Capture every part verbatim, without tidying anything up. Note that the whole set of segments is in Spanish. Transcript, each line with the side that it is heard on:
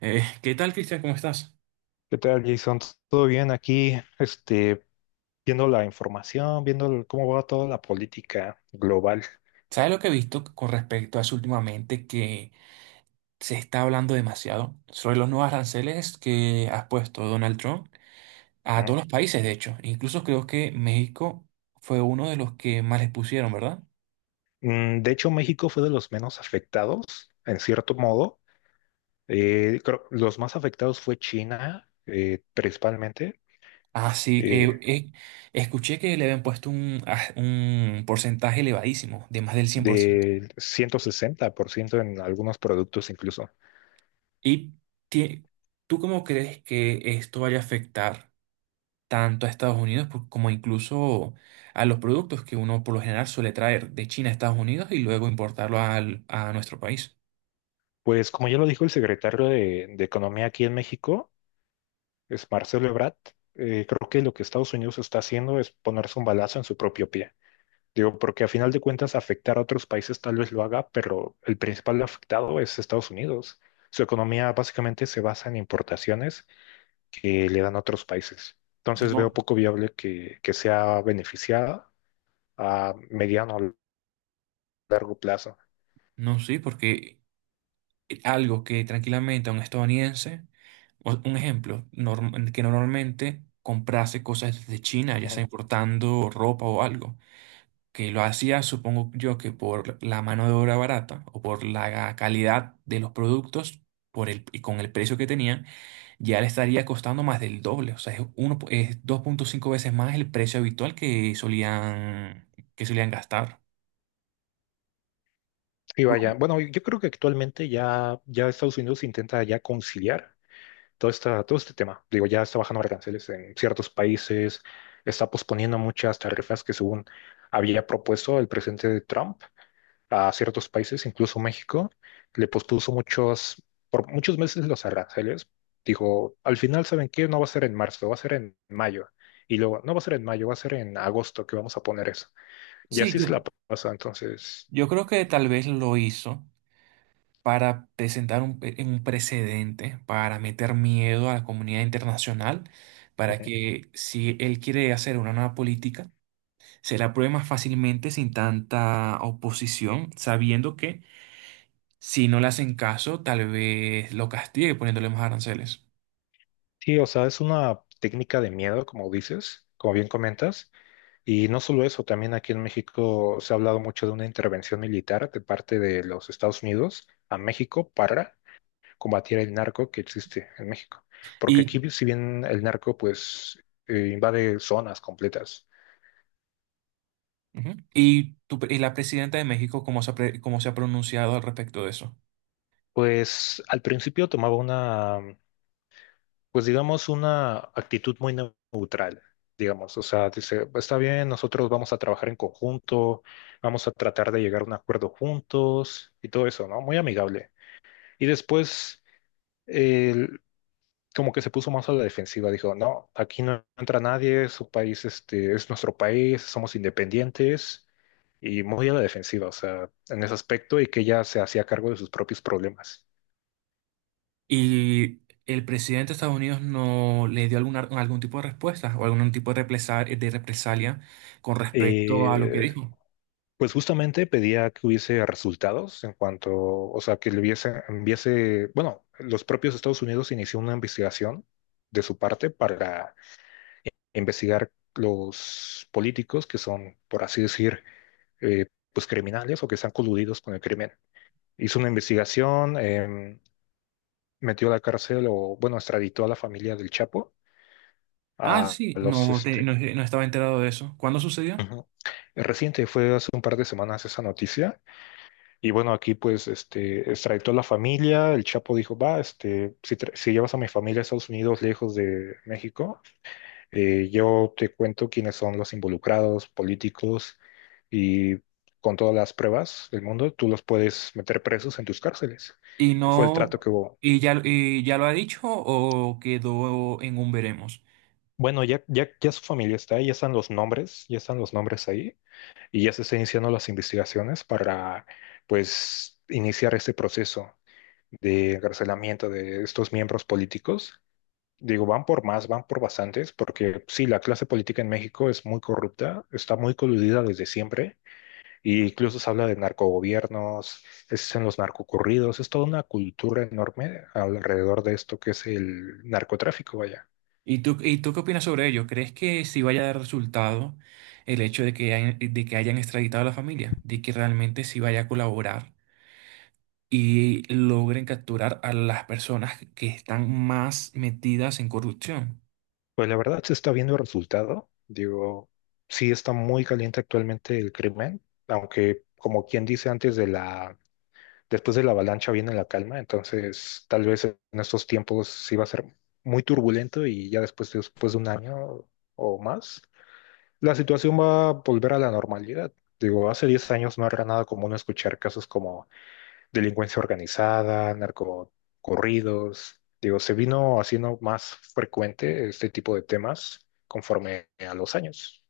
right: Eh, ¿qué tal, Cristian? ¿Cómo estás?
left: ¿Qué tal, Jason? ¿Todo bien aquí? Este, viendo la información, viendo el- cómo va toda la política global,
right: ¿Sabes lo que he visto con respecto a eso últimamente? Que se está hablando demasiado sobre los nuevos aranceles que ha puesto Donald Trump a
left: ¿no?
right: todos los países, de hecho. Incluso creo que México fue uno de los que más les pusieron, ¿verdad?
left: Mm, De hecho, México fue de los menos afectados, en cierto modo. Eh, creo- los más afectados fue China, eh, principalmente,
right: Así
left: eh,
right: que escuché que le habían puesto un, ah, un porcentaje elevadísimo, de más del cien por ciento.
left: del ciento sesenta por ciento en algunos productos incluso.
right: ¿Y tie- tú cómo crees que esto vaya a afectar tanto a Estados Unidos por- como incluso a los productos que uno por lo general suele traer de China a Estados Unidos y luego importarlo al- a nuestro país?
left: Pues como ya lo dijo el secretario de, de Economía aquí en México, es Marcelo Ebrard. Eh, creo que lo que Estados Unidos está haciendo es ponerse un balazo en su propio pie. Digo, porque a final de cuentas afectar a otros países tal vez lo haga, pero el principal afectado es Estados Unidos. Su economía básicamente se basa en importaciones que le dan a otros países. Entonces
right: No.
left: veo poco viable que, que sea beneficiada a mediano o largo plazo.
right: No, sí, porque algo que tranquilamente a un estadounidense, o- un ejemplo, norm- que normalmente comprase cosas de China, ya sea
left: Ujú.
right: importando ropa o algo, que lo hacía, supongo yo, que por la mano de obra barata o por la calidad de los productos, por el, y con el precio que tenían, ya le estaría costando más del doble. O sea, es, uno, po- es dos punto cinco veces más el precio habitual que solían, que solían gastar.
left: Y
right: Yo-
left: vaya, bueno, yo creo que actualmente ya, ya Estados Unidos intenta ya conciliar todo, esta, todo este tema. Digo, ya está bajando aranceles en ciertos países, está posponiendo muchas tarifas que según había propuesto el presidente Trump a ciertos países, incluso México, le pospuso muchos, por muchos meses los aranceles. Dijo, al final, ¿saben qué? No va a ser en marzo, va a ser en mayo. Y luego, no va a ser en mayo, va a ser en agosto que vamos a poner eso. Y
right: Sí,
left: así se
right: yo,
left: la pasa, entonces.
right: yo creo que tal vez lo hizo para presentar un, pe- un precedente, para meter miedo a la comunidad internacional, para
left: Ujú.
right: que si él quiere hacer una nueva política, se la apruebe más fácilmente sin tanta oposición, sabiendo que si no le hacen caso, tal vez lo castigue poniéndole más aranceles.
left: Sí, o sea, es una técnica de miedo, como dices, como bien comentas. Y no solo eso, también aquí en México se ha hablado mucho de una intervención militar de parte de los Estados Unidos a México para combatir el narco que existe en México. Porque
right: Y
left: aquí, si bien el narco pues eh, invade zonas completas,
right: Ujú. ¿Y tu pre- y la presidenta de México, cómo se ha, pre- cómo se ha pronunciado al respecto de eso?
left: pues al principio tomaba una, pues digamos, una actitud muy neutral, digamos. O sea, dice, está bien, nosotros vamos a trabajar en conjunto, vamos a tratar de llegar a un acuerdo juntos y todo eso, ¿no? Muy amigable. Y después, como que se puso más a la defensiva, dijo, no, aquí no entra nadie, su país este, es nuestro país, somos independientes y muy a la defensiva, o sea, en ese aspecto y que ella se hacía cargo de sus propios problemas.
right: ¿Y el presidente de Estados Unidos no le dio alguna, algún tipo de respuesta o algún tipo de represalia, de represalia con respecto a lo que
left: Eh,
right: dijo?
left: pues justamente pedía que hubiese resultados en cuanto, o sea, que le hubiese, enviase, bueno, los propios Estados Unidos inició una investigación de su parte para investigar los políticos que son, por así decir, eh, pues criminales o que están coludidos con el crimen. Hizo una investigación. Em, metió a la cárcel o, bueno, extraditó a la familia del Chapo,
right: Ah,
left: a
right: sí,
left: los,
right: no, te-
left: este,
right: no, no estaba enterado de eso. ¿Cuándo sucedió?
left: ujú. Reciente fue hace un par de semanas esa noticia. Y bueno, aquí pues este extraditó a la familia. El Chapo dijo, va, este, si, tra- si llevas a mi familia a Estados Unidos lejos de México. Eh, yo te cuento quiénes son los involucrados, políticos, y con todas las pruebas del mundo, tú los puedes meter presos en tus cárceles.
right: ¿Y
left: Fue el trato
right: no,
left: que hubo.
right: y ya, y ya lo ha dicho o quedó en un veremos?
left: Bueno, ya, ya, ya su familia está ahí, ya están los nombres, ya están los nombres ahí, y ya se están iniciando las investigaciones para, pues, iniciar este proceso de encarcelamiento de estos miembros políticos. Digo, van por más, van por bastantes, porque sí, la clase política en México es muy corrupta, está muy coludida desde siempre. Y incluso se habla de narcogobiernos, es en los narcocurridos, es toda una cultura enorme alrededor de esto que es el narcotráfico, vaya.
right: ¿Y tú, y tú qué opinas sobre ello? ¿Crees que sí vaya a dar resultado el hecho de que hayan, de que hayan extraditado a la familia? ¿De que realmente sí vaya a colaborar y logren capturar a las personas que están más metidas en corrupción?
left: Pues la verdad se está viendo el resultado. Digo, sí está muy caliente actualmente el crimen, aunque como quien dice antes de la, después de la avalancha viene la calma. Entonces tal vez en estos tiempos sí va a ser muy turbulento y ya después, después de un año o más, la situación va a volver a la normalidad. Digo, hace diez años no era nada común escuchar casos como delincuencia organizada, narcocorridos. Digo, se vino haciendo más frecuente este tipo de temas conforme a los años.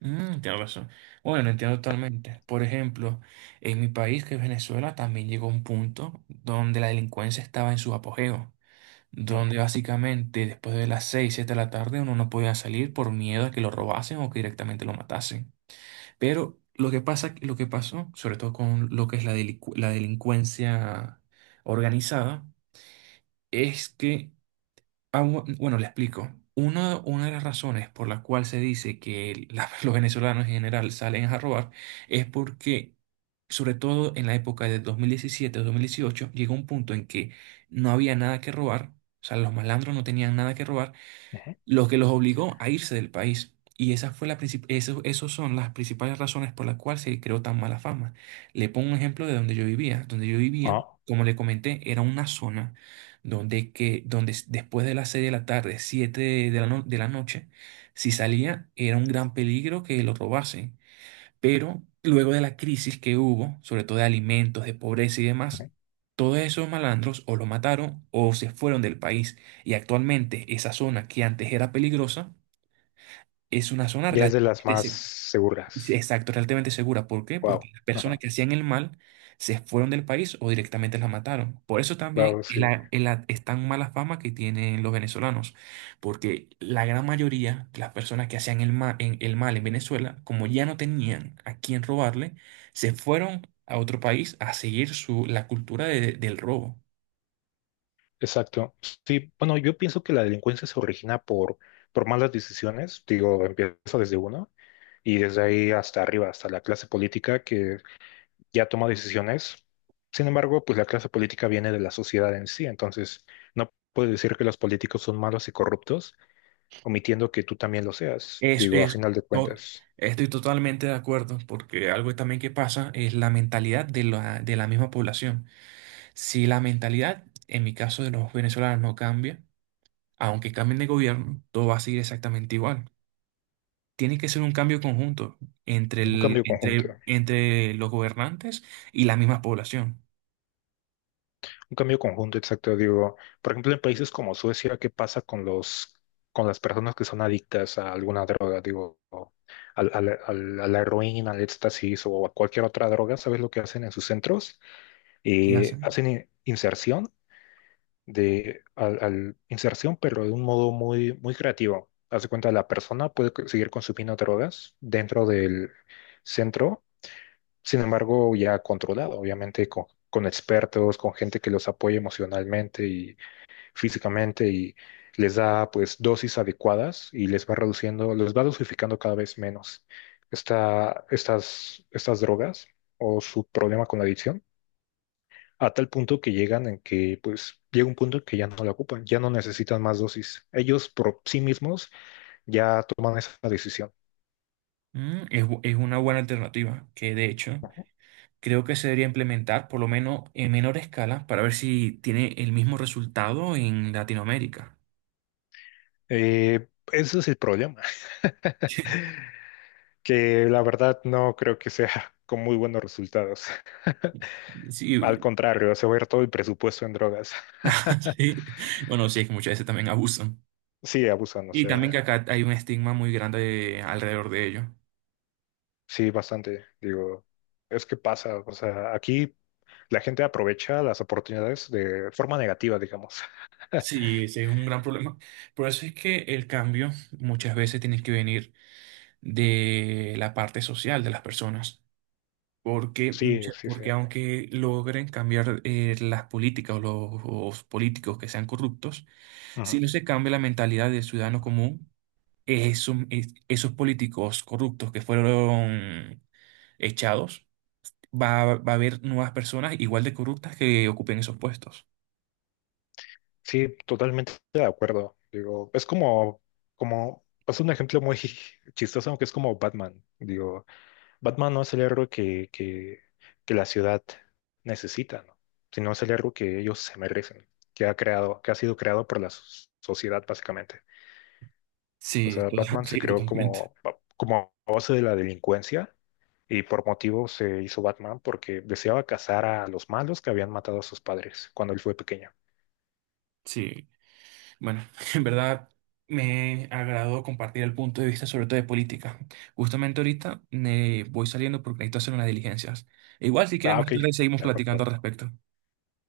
right: Mm, tienes razón. Bueno, entiendo totalmente. Por ejemplo, en mi país, que es Venezuela, también llegó un punto donde la delincuencia estaba en su apogeo,
left: Ujú,
right: donde básicamente después de las seis, siete de la tarde uno no podía salir por miedo a que lo robasen o que directamente lo matasen. Pero lo que pasa, lo que pasó, sobre todo con lo que es la, delincu- la delincuencia organizada, es que, ah, bu- bueno, le explico. Una, una de las razones por la cual se dice que la- los venezolanos en general salen a robar es porque, sobre todo en la época de dos mil diecisiete-dos mil dieciocho, llegó un punto en que no había nada que robar, o sea, los malandros no tenían nada que robar,
left: ujú.
right: lo que los obligó a irse del país. Y esa fue la princip- eso, esos son las principales razones por las cuales se creó tan mala fama. Le pongo un ejemplo de donde yo vivía. Donde yo vivía,
left: Ah,
right: como le comenté, era una zona donde, que, donde s- después de las seis de la tarde, siete de la, no- de la noche, si salía, era un gran peligro que lo robasen. Pero luego de la crisis que hubo, sobre todo de alimentos, de pobreza y demás,
left: ujú.
right: todos esos malandros o lo mataron o se fueron del país. Y actualmente esa zona que antes era peligrosa es una zona Ujú.
left: Ya es de las
right: Relativamente
left: más
right: Sí,
left: seguras.
right: Exacto, realmente segura. ¿Por qué? Porque
left: Wow.
right: las personas
left: Ajá.
right: que hacían el mal se fueron del país o directamente las mataron. Por eso también
left: Wow,
right: es
left: sí.
right: la- es la- es tan mala fama que tienen los venezolanos. Porque la gran mayoría de las personas que hacían el ma- en- el mal en Venezuela, como ya no tenían a quién robarle, se fueron a otro país a seguir su, la cultura de- del robo.
left: Exacto. Sí, bueno, yo pienso que la delincuencia se origina por, por malas decisiones. Digo, empieza desde uno y desde ahí hasta arriba, hasta la clase política que ya toma decisiones. Sin embargo, pues la clase política viene de la sociedad en sí, entonces no puedes decir que los políticos son malos y corruptos, omitiendo que tú también lo seas,
right: Es,
left: digo, a
right: es,
left: final de
right: no,
left: cuentas.
right: estoy totalmente de acuerdo, porque algo también que pasa es la mentalidad de la, de la misma población. Si la mentalidad, en mi caso de los venezolanos, no cambia, aunque cambien de gobierno, todo va a seguir exactamente igual. Tiene que ser un cambio conjunto entre
left: Un
right: el-
left: cambio conjunto,
right: entre, entre los gobernantes y la misma población.
left: un cambio conjunto exacto, digo, por ejemplo, en países como Suecia, ¿qué pasa con los, con las personas que son adictas a alguna droga? Digo, al- al- al- a la heroína, al éxtasis o a cualquier otra droga, ¿sabes lo que hacen en sus centros?
right: ¿Qué
left: Eh,
right: hacen?
left: hacen in- inserción de al, al inserción, pero de un modo muy, muy creativo. Hace cuenta, la persona puede co- seguir consumiendo drogas dentro del centro. Sin embargo, ya controlado, obviamente, con, con expertos, con gente que los apoya emocionalmente y físicamente y les da pues dosis adecuadas y les va reduciendo, les va dosificando cada vez menos esta, estas, estas drogas o su problema con la adicción a tal punto que llegan en que, pues, llega un punto en que ya no la ocupan, ya no necesitan más dosis. Ellos por sí mismos ya toman esa decisión.
right: Mm, es, bu- es una buena alternativa que, de hecho, creo que se debería implementar por lo menos en menor escala para ver si tiene el mismo resultado en Latinoamérica.
left: Eh, ese es el problema, que la verdad no creo que sea con muy buenos resultados.
right: Sí,
left: Al contrario, se va a ir todo el presupuesto en drogas.
right: sí, bueno, sí, es que muchas veces también abusan.
left: Sí, abusan, o
right: Y también que
left: sea,
right: acá hay un estigma muy grande alrededor de ello.
left: sí, bastante. Digo, es que pasa, o sea, aquí la gente aprovecha las oportunidades de forma negativa, digamos.
right: Sí, ese es un gran problema. Por eso es que el cambio muchas veces tiene que venir de la parte social de las personas. Porque,
left: Sí,
right: mucha-
left: sí, sí.
right: porque aunque logren cambiar eh, las políticas o los, los políticos que sean corruptos,
left: Ujú.
right: si no se cambia la mentalidad del ciudadano común, esos, esos políticos corruptos que fueron echados, va, va a haber nuevas personas igual de corruptas que ocupen esos puestos.
left: Sí, totalmente de acuerdo. Digo, es como, como, es un ejemplo muy chistoso, aunque es como Batman. Digo, Batman no es el héroe que, que, que la ciudad necesita, ¿no? Sino es el héroe que ellos se merecen, que ha creado, que ha sido creado por la so- sociedad, básicamente. O
right: Sí,
left: sea,
right: to-
left: Batman se
right: sí,
left: creó
right: totalmente.
left: como, como a base de la delincuencia y por motivo se hizo Batman porque deseaba cazar a los malos que habían matado a sus padres cuando él fue pequeño.
right: Sí, bueno, en verdad me agradó compartir el punto de vista sobre todo de política. Justamente ahorita me voy saliendo porque necesito hacer unas diligencias. Igual si quieres
left: Ah,
right: más
left: ok,
right: tarde seguimos
left: de
right: platicando al
left: acuerdo.
right: respecto.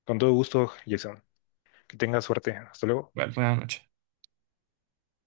left: Con todo gusto, Jason. Que tengas suerte. Hasta luego.
right: Vale, buenas noches.